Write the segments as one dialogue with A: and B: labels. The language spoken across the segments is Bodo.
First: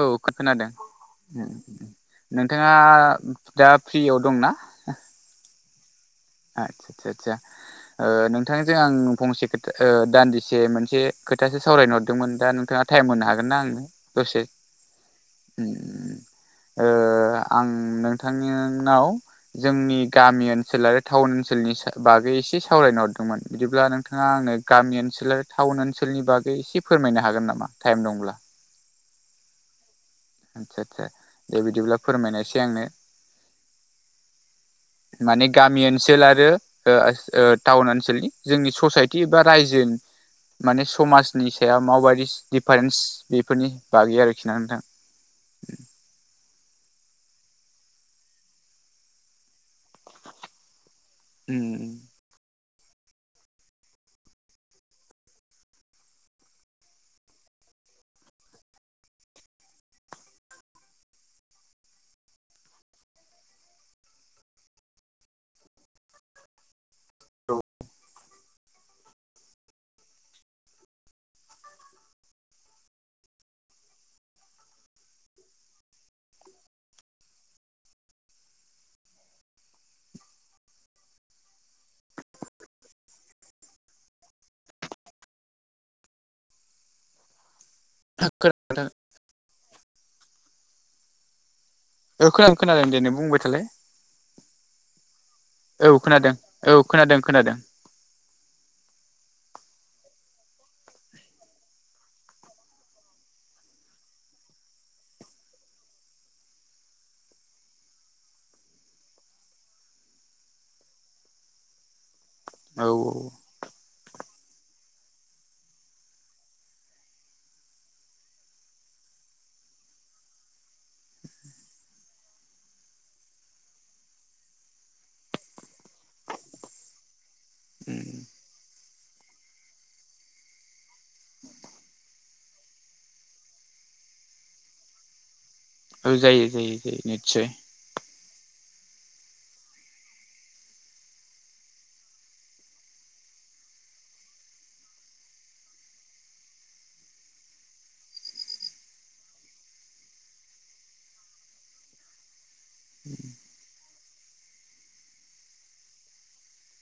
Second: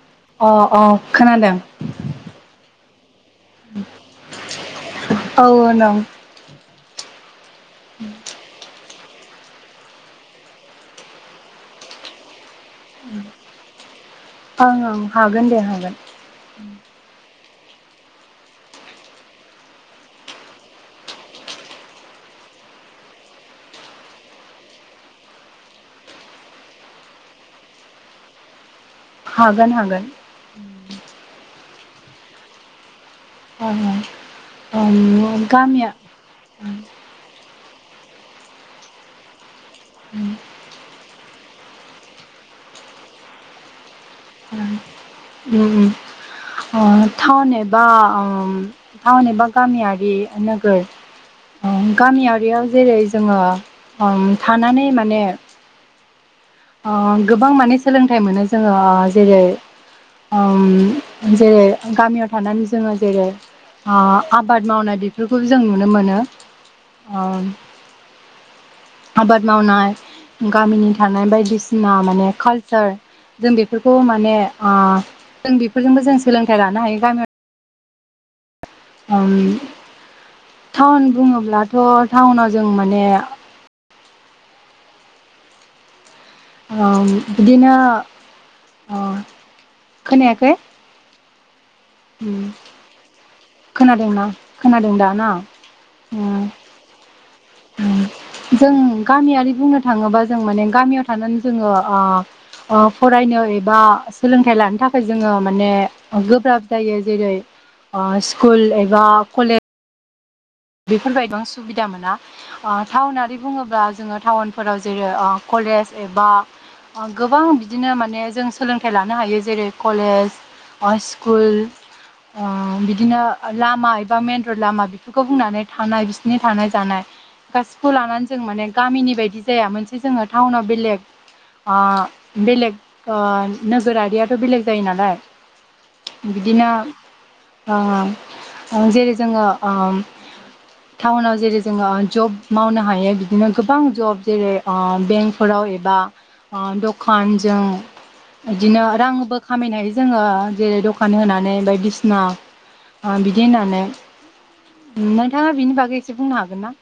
A: औ
B: अ
A: खोनादों
B: अ खोनादों
A: नोंथांङा दा फ्रियाव दंना?
B: औ
A: आतसा आसा आसा ओ नोंथांजों आं फंसे खोथा दान्दिसे मोनसे खोथासो सावरायनो हरदोंमोन दा नोंथांङा टाइम मोननो हागोनना आंनो दसे।
B: ओं ओं हागोन दे हागोन
A: आं नोंथांनिनाव जोंनि गामि ओनसोलारि टाउन ओनसोलनि स बागै एसे सावरायनो हरदोंमोन बिदिब्ला नोंथांङा आंनो गामि ओनसोल टाउन ओनसोलनि बागै एसे फोरमायनो हागोन नामा टाइम दंब्ला?
B: हागोन हागोन।
A: [unintelligible] दे बिदिब्ला फोरमायनायसै आंनो।
B: अ
A: माने गामि ओनसोल आरो टाउन ओनसोलनि जोंनि ससाइटि एबा रायजो
B: ओम
A: माने समाजनि सायाव माबायदि दिडिफारेन्स बेफोरनि बागै आरोखि। ना नोंथां
B: ओम थावन एबा ओम टाउन एबा गामियारि नोगोर गामियारियाव जेरै जोंङो थानानै माने ओ गोबां माने सोलोंथाइ मोनो जोंङो जेरै जेरै गामियाव थानानै जोंङो जेरै ओ आबाद मावनाय बेफोरखौबो जों नुनो मोनो ओ आबाद मावनाय गामिनि थानाय बायदिसिना माने कालसार जों बे फोरखौ माने जों बेफोरजोंबो जों सोलोंथाइ लानो हायो गामियाव ओम टाउन बुंङोब्लाथ टाउनाव जों माने ओम बिदिनो
A: [unintelligible]
B: ओ खोनायाखै?
A: औ खोनादों खोनादों दे नों बुंबाय थालाय
B: खोनादोंना खोनादों दा ना?
A: औ खोनादों। औ खोनादों खोनादों।
B: ओम जों गामियारि बुंनो थाङोबा जों माने गामियाव थानानै जोङो आ ओ फरायनो एबा सोलोंथाइ लानो थाखाय जोङो माने गोब्राब जायो जेरै ओ स्कुल एबा कलेज बेफोरबायदियाव आं सुबिदा मोना ओ
A: औ
B: टाउनारि बुङोब्ला जोङो टाउनफोराव जेरै ओ कलेज एबा गोबां बिदिनो माने जों सोलोंथाइ लानो हायो जेरै कलेज स्कुल ओ बिदिनो लामा एबा मेन रड लामा खौ बुंनानै थानाय बिसिनि थानाय जानाय। गासिखौबो लानानै जों माने गामिनि बायदि जाया मोनसे जोङो टाउनाव बेलेग बेलेग नोगोरारियाथ' बेलेग जायो नालाय।
A: औ जायो
B: बिदिनो
A: जायो जायो निस्सय
B: ओ जेरै जोङो ओ टाउनाव जेरै जोङो जब मावनो हायो बिदिनो गोबां जब जेरै ओ बेंकफोराव एबा आ दखानजों बिदिनो रांबो खामायनो हायो जोङो जेरै दखान होनानै बायदिसिना आ बिदि होननानै। नोंथाङा बिनि बागै एसे बुंनो हागोन ना।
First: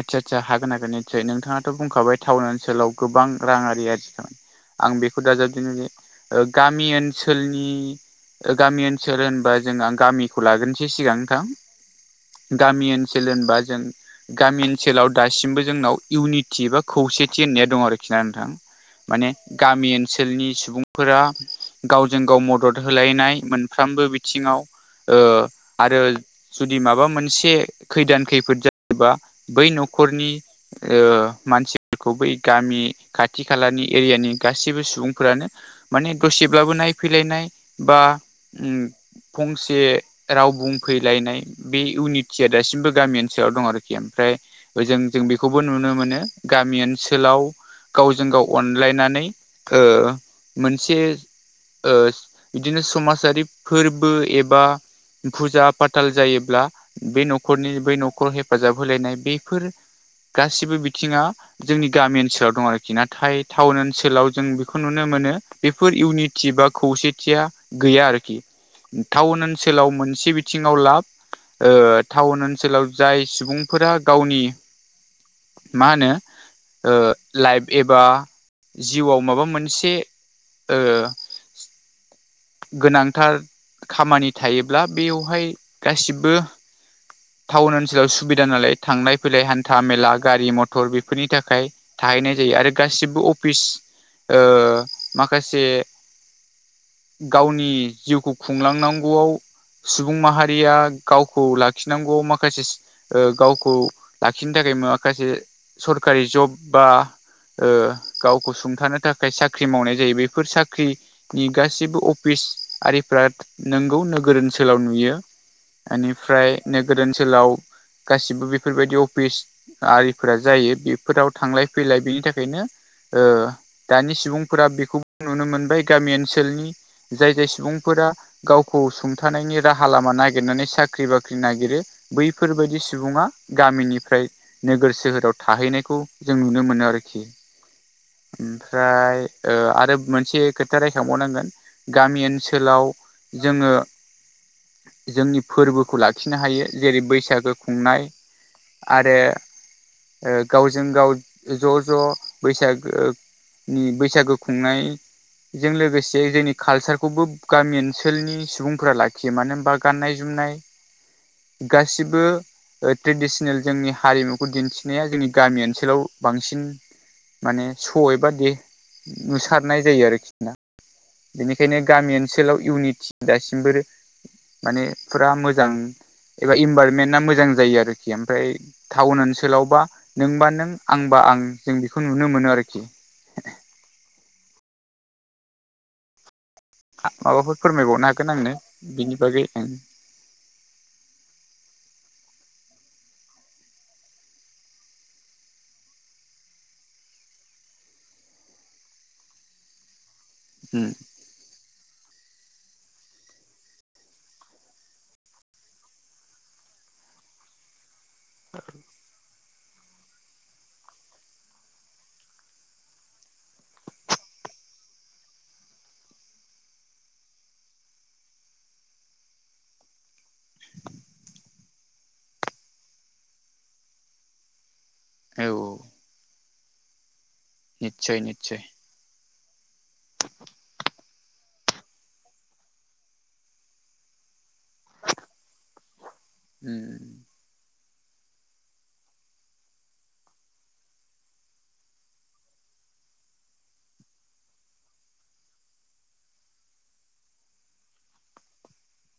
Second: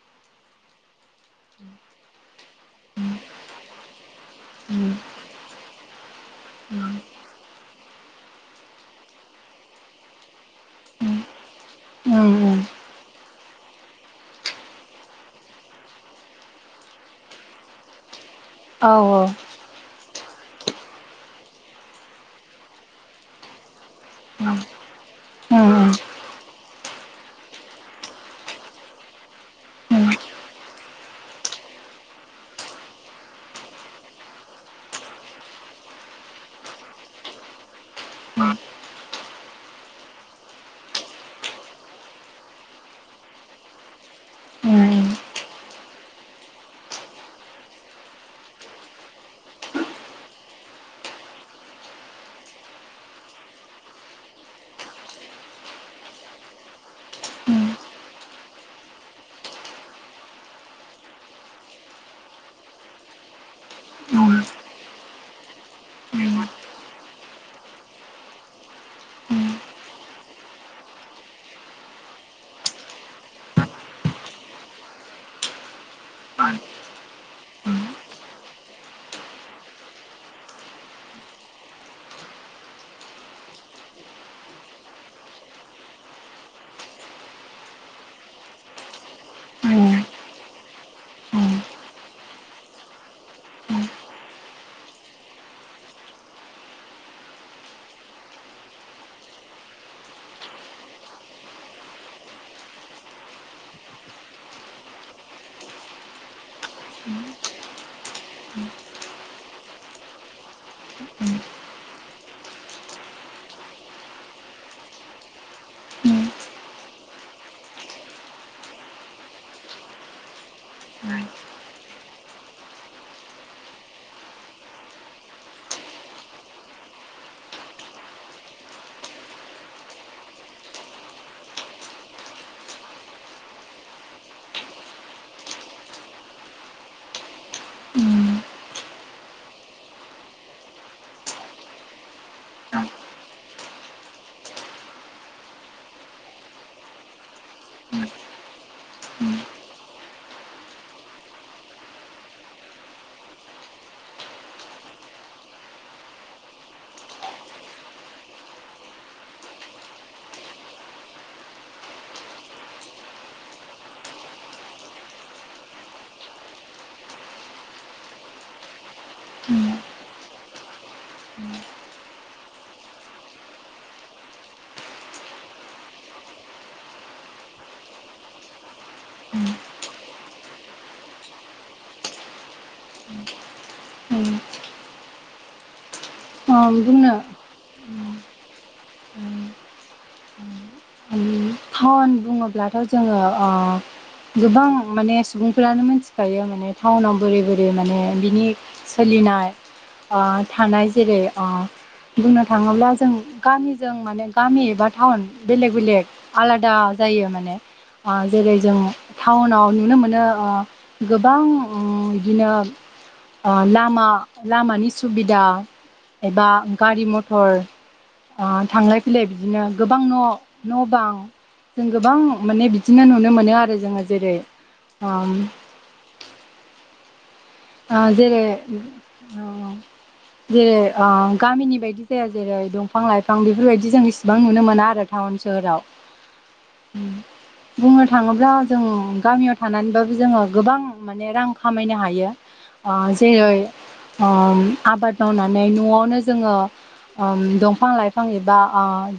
A: आदसा आदसा हागोन हागोन निसय नोंथाङाबो बुंखाबाय टाउन ओनसोलाव गोबां रांयारि आजि
B: उम
A: आं बेखौ दाजाबदों जे गामि ओन सोलनि गामि ओनसोल होनबा जों गामिखौ लाग्रोसै सिगां नोंथां।
B: उम
A: गामि ओनसोल होनबा जों गामि ओनसोलाव दासिमबो जोंनाव इउनिटि एबा खौसेथि होननाया दं आरखि ना नोंथां।
B: औ
A: माने गामि ओनसोलनि सुबुंफोरा गावजों गाव मदद होलायनाय मोन फ्रामबो
B: उम
A: बिथिङाव ओ
B: उम
A: आरो जुदि माबा मोनसे खैदान खैफोद जायोबा बै
B: उम
A: न'खरनि ओ मानसिखौ बै गामि खाथि खालानि एरियानि गासैबो सुबुंफोरानो माने दसेब्लाबो नायफैलायनाय बा उम फंसे राव बुंफैलायनाय बे इउनिटिया दासिमबो गामि ओनसोलाव दं आरोखि। ओमफ्राय ओजों जों बेखौबो नुनो मोनो गामि ओनसोलाव गावजों गाव अनलायनानै ओ मोनसे ओ बिदिनो समाजारि फोरबो एबा फुजा फाथाल जायोब्ला बे न'खरनि बेै न'खराव हेफाजाब होलायनाय बेफोर गासिबो बिथिङा जोंनि गामि ओनसोलाव दं आरोखि नाथाय टाउन ओनसोलाव
B: उम
A: जों बेखौ नुनो मोनो। बेफोर इउनिटि बा खौसेथिया गैया आरोखि। टाउन ओनसोलाव मोनसे बिथिङाव लाब ओ टाउन ओनसोलाव जाय सुबुंफोरा गावनि मा होनो
B: [unintelligible]
A: ओ लाइफ एबा जिउआव माबा मोनसे ओ गोनांथार। खामानि थायोब्ला बेयावहाय गासिबो टाउन ओनसोलाव सुबि दा नालाय थांलाय फैलाय हान्था मेला गारि मथर बेफोरनि
B: उम
A: थाखाय थाहैनाय जायो आरो गासिबो अफिस ओ माखासे गावनि जिउखौ खुंलांनांगौआव। सुबुं माहारिया गावखौ लाखिनांगौ माखासे गावखौ लाखिनो थाखाय माखासे सरकारि जब बा गावखौ सुंथानो थाखाय साख्रि मावनाय जायो बेफोर साख्रि साख्रिनि गासिबो अफिस आरिफोरा नोंगौ नोगोर ओनसोलाव नुयो। बेनिफ्राय नोगोर ओनसोलाव गासिबो बेफोरबायदि अफिस आरिफोरा जायो बेफोराव थांलाय फैलाय बेनि थाखायनो ओ दानि सुबुंफोरा बेखौबो नुनो मोनबाय गामि ओनसोलनि जाय जाय सुबुंफोरा गावखौ सुंथानायनि राहा लामा नागिरनानै साख्रि बाख्रि नागिरो बैफोरबायदि। सुबुङा गामिनिफ्राय नोगोर सोहोराव थाहैनायखौ जों नुनो मोनो आरोखि ओमफ्राय ओ आरो मोनसे खोथा रायखांबावनांगोन गामि ओनसो सोलाव जोङो जोंनि फोरबोखौ लाखिनो हायो जेरै बैसागो खुंनाय। आरो गावजों गाव ज' ज' बैसागो। ओम बैसागु खुंनाय। जों लोगोसे जोंनि कालसारखौबो गामि ओनसोलनि सुबुंफोरा लाखियो मानो होनबा गाननाय- जोमनाय, गासिबो ट्रेडिसनेल जोंनि हारिमुखौ दिन्थिनाया जोंनि गामि ओनसोलाव बांसिन माने सयै एबादि नुसारनाय जायो आरोखि बेनिखायनो गामि ओनसोलाव इउनिटि दासिमबो माने फोरा मोजां एबा इनभाररमेन्टा मोजां। जायो आरोखि ओमफ्राय टाउन ओनसोलावबा नोंबा नों आंबा आं जों बेखौ नुनो मोनो आरोखि
B: उम। उम
A: आ
B: बुंनो
A: माबाफोर फोरमायबावनो हागोन आंनो बिनि बागै ओं
B: [inaudible] [unintelligible] बुङोब्लाथ' जोङो गोबां माने सुबुंफ्रानो मिथिखायो माने टाउनाव बोरै बोरै माने बिनि सोलिनाय थानाय जेरै- बुंनो थाङोब्ला जों गामिजों माने गामि एबा टाउन बेलेग बेलेग आलादा जायो माने जेरै जों टाउनाव नुनो मोनो गोबां इदिनो लामा लामानि सुबिदा एबा गारि मथर थांलाय फैलाय बिदिनो गोबां न' न' बां जों गोबां माने बिदिनो नुनो मोनो आरो जोङो जेरै
A: औ औ
B: आ
A: निस्सय
B: देे
A: निस्सय
B: आ जेरै आ गामिनि बायदि जाया जेरै दंफां लाइफां बेफोरबायदि जों इसिबां नुनो मोना आरो। टाउन
A: उम
B: सोहोराव बुंनो थाङोब्ला जों गामियाव थानानैबाबो जोङो गोबां माने रां खामायनो हायो। अ जेरै आबाद मावनानै न'आवनो जोङो ओम दंफां लाइफां एबा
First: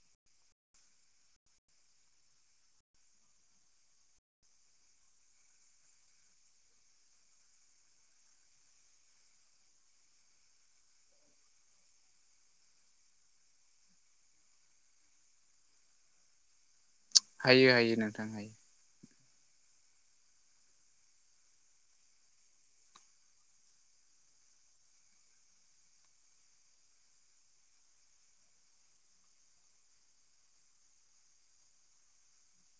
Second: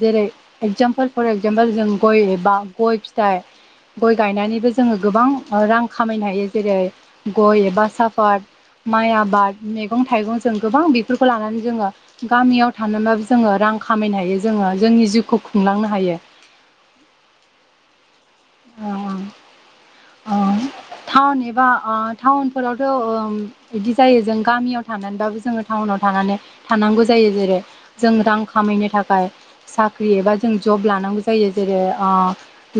B: जेरै एगजामपोल फर एगजामपोल जों गय एबा गय फिथाइ गय गायनानैबो जोङो गोबां रां खामायनो हायो जेरै गय एबा साफ फाद माइ आबाद मैगं थाइगं जों गोबां बेफोरखौ लानानै जोङो गामियाव थानानोबाबो जोङो रां खामायनो हायो जोङो जोंनि जिउखौ खुंलांनो हायो।
A: हायो हायो नोंथां हायो।
B: ओ औ टाउन एबा टाउनफोरावथ' ओम इदि जायो जों गामियाव थानानैबाबो जोङो टाउनाव थानानै थानांगौ जायो। जेरै- जों रां खामायनो थाखाय। साख्रि एबा जों जब लानांगौ जायो। जेरै- आ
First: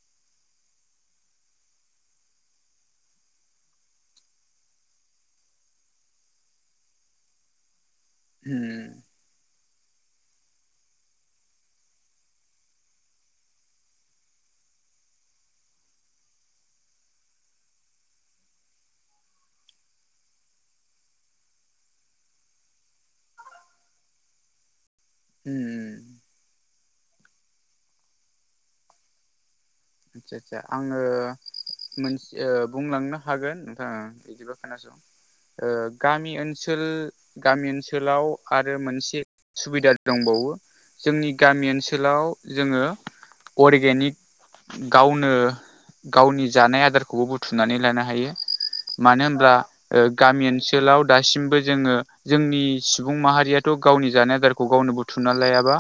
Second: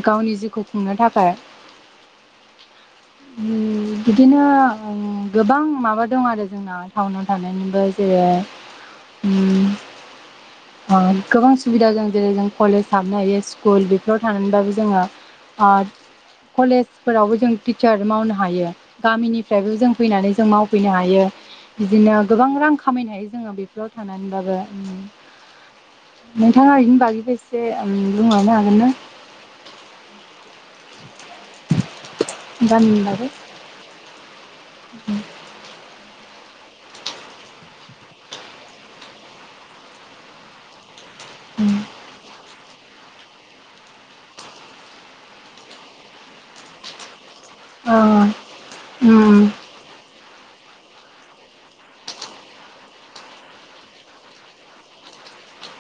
B: गावनि जिउखौ खुंनो थाखाय। बिदिनो गोबां माबा दं आरो। जोंना टाउनाव थानायनिबो ए
A: उम
B: ओम। गोबां सुबिदा जों जेरै जों कलेज हाबनो हायो। स्कुल बेफोराव थानानैबाबो जोङो आ कलेजफोरावबो जों टिचार मावनो हायो। गामिनिफ्रायबो जों फैनानै जों मावफैनो हायो। बिदिनो गोबां रां खामायनो हायो जोङो बेफोराव थांनानैबाबो।
A: उम।
B: नोंथाङा बेनि बागैबो एसें बुंहरनो हागोनना?
A: आदसा आदसा आङो मोनसे
B: गामिनि
A: बुंलांनो
B: बागै
A: हागोन। नोंथाङा बिदिबा खोनासं। गामि ओनसोल गामि ओनसोलाव आरो मोनसे सुबिदा दंबावो। जोंनि गामि ओनसोलाव जोङो अरगेनिक गावनो गावनि जानाय आदारखौबो बुथुम बुथुनानै लानो हायो। मानो होनब्ला गामि ओनसोलाव दासिमबो जोङो जोंनि सुबुं माहारियाथ गावनि जानाय आदारखौ गावनो बुथुमना लायाबा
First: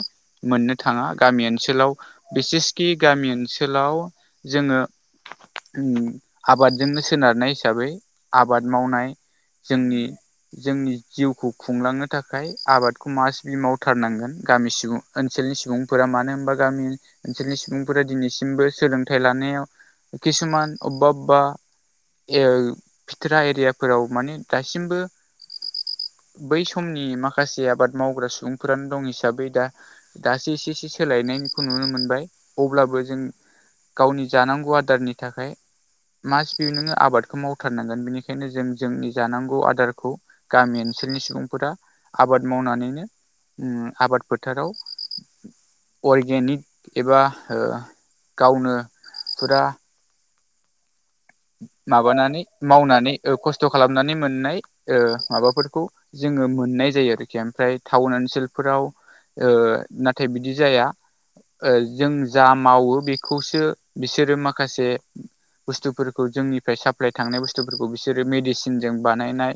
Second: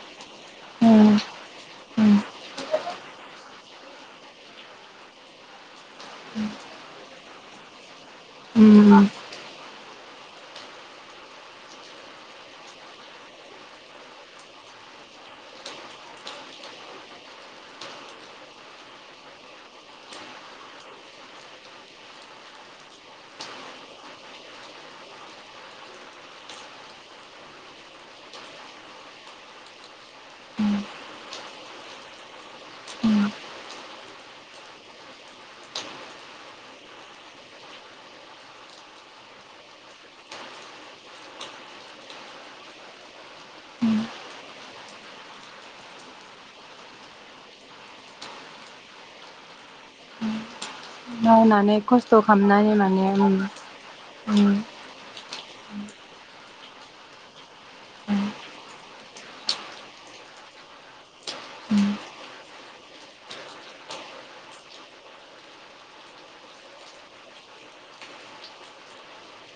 A: मोननो थाङा। गामि ओनसोलाव बिसेसखि गामि ओनसोल ओनसोलाव जोङो आबादजोंनो सोनारनाय हिसाबै आबाद मावनाय जोंनि जोंनि जिउखौ खुंलांनो थाखाय आबादखौ मासबि मावथारनांगोन। गामि सुबुं ओनसोलनि सुबुंफोरा मानो होनबा गामि ओनसोलनि सुबुंफोरा दिनै सिमबो सोलोंथाइ लानायाव किसुमान अबेबा अबेबा ओ फिथोरा एरियाफोराव माने दासिमबो बै समनि माखासे आबाद मावग्रा सुबुंफोरानो दं हिसाबै, दा दासो एसे एसे सोलायनायखौ नुनो मोनबाय। अब्लाबो जों गावनि जानांगौ आदारनि थाखाय मासबि नोङो आबादखौ मावथारनांगोन। बेनिखायनो जों जोंनि जानांगौ आदारखौ गामि ओनसोलनि सुबुंफोरा आबाद मावनानैनो आबाद फोथाराव अरगेनिक एबा गावनो फुरा
B: मावनानै खस्थ'
A: माबानानै
B: खालामनानै
A: मावनानै
B: माने
A: खस्थ खालामनानै मोननाय माबाफोरखौ जोङो मोननाय जायो आरोखि। ओमफ्राय टाउन ओनसोलफोराव ओ नाथाय बिदि जाया। जों जा मावो बेखौसो बिसोरो माखासे बुस्थुफोरखौ खौ जोंनिफ्राय साप्लाइ थांनाय बुस्थुफोरखौ बिसोरो मेडिसिनजों बानायनाय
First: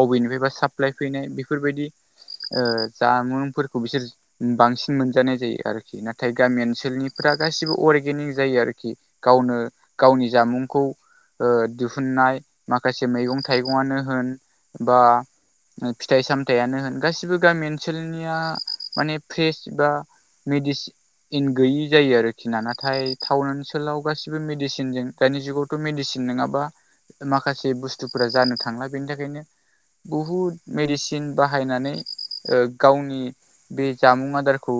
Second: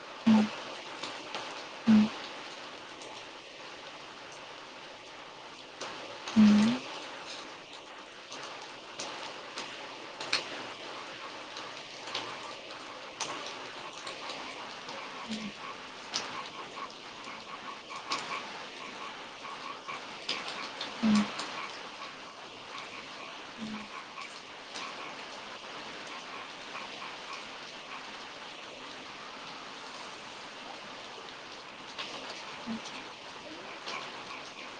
A: अबेनिफ्रायबा साप्लाइ फैनाय। बेफोरबायदि जामुंफोरखौ बिसोर बांसिन मोनजानाय जायो आरोखि नाथाय गामि ओनसोलनिफोरा गासिबो अरगेनिक जायो आरोखि। गावनो गावनि जामुंखौ दिहुननाय माखासे मैगं थाइगङानो होन बा फिथाइ सामथाइयानो होन। गासिबो गामि ओनसोलनिया माने फ्रेस बा मेडिसिन गैयि जायो आरोखि ना। नाथाय टाउन ओनसोलाव गासिबो मेडिसिनजों दानि जुगाव मेडिसिन नङाबा माखासे बुस्थुफोरा जानो थांला। बेनि थाखायनो बुहुद मेडिसिन बाहायनानै गावनि बे जामुं आदारखौ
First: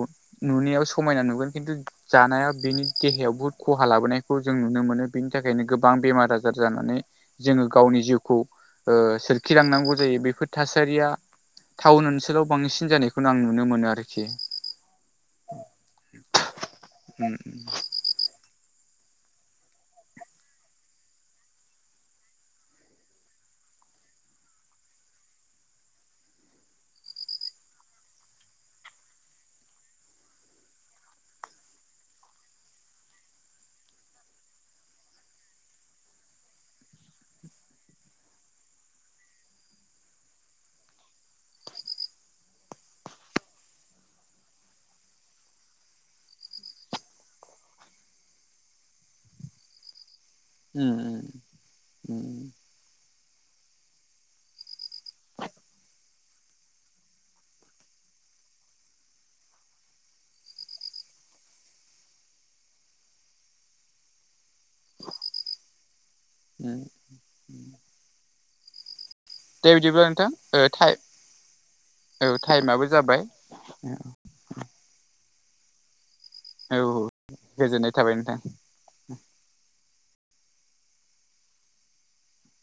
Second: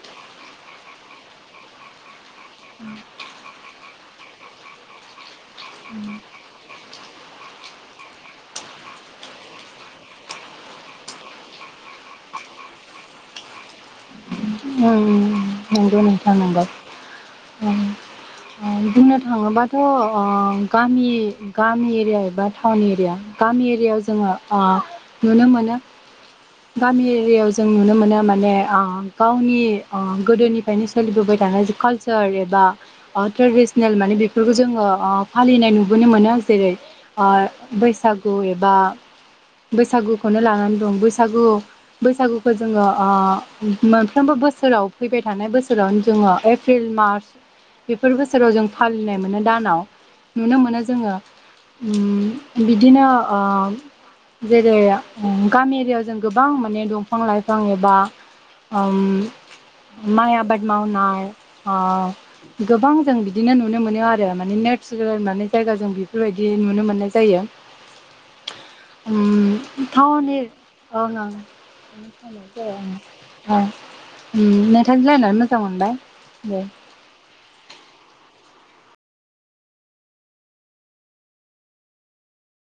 A: नुनायाव समायना नुगोन खिन्थु जानायाव बिनि देहायावबो खहा लाबोनायखौ जों नुनो मोनो बेनि थाखायनो गोबां गोबां बेमार आजार जानानै जोङो गावनि जिउखौ ओ सोरखिलांनांगौ जायो बेफोर थासारिया टाउन ओनसोलाव बांसिन जानायखौनो आं नुनो मोनो आरोखि
B: उम नंगौ नोंथां नंगौ
A: उम
B: बुंनो थाङोबाथ'ओं गामि गामि एरिया एबा टाउन एरिया गामि एरियाआव जोङो ओ नुनो मोनो गामि एरियाआव जों नुनो मोनो माने ओ गाव आंनि ओ गोदोनिफ्रायनो सोलिबोबाय थानाय जा कालसार एबा ओ ट्रेडिसनेल माने बेफोरखौ जोङो ओ फालिनाय नुबोनो मोनो जेरै ओ बैसागु एबा बैसागुखौनो लानानै दं बैसागु बैसागुखौ जोङो ओ मो मोनफ्रोमबो बोसोराव फैबाय थानाय बोसोरावनो जोङो एप्रिल मार्च बेफोर बोसोराव जों फालिनाय मोनो दानाव नुनो मोनो
A: उम
B: जोङो
A: उम
B: उम बिदिनो ओं जेरै उम गामि एरियाव जों गोबां माने दंफां लाइफां एबा आओम माइ आबाद मावनाय गोबां जों बिदिनो नुनो मोनो आरो माने नेचारोल माने जायगा जों बेफोरबायदि
A: उम
B: नुनो मोननाय जायो
A: उम दे
B: उम
A: बिदिब्ला नोंथां
B: टाउनि
A: ओ टाइ औ टाइमाबो
B: [unintelligible]
A: जाबाय औ
B: उम नोंथांजों रालायनानै मोजां मोनबाय दे
A: औ औ गोजोननाय थाबाय नोंथां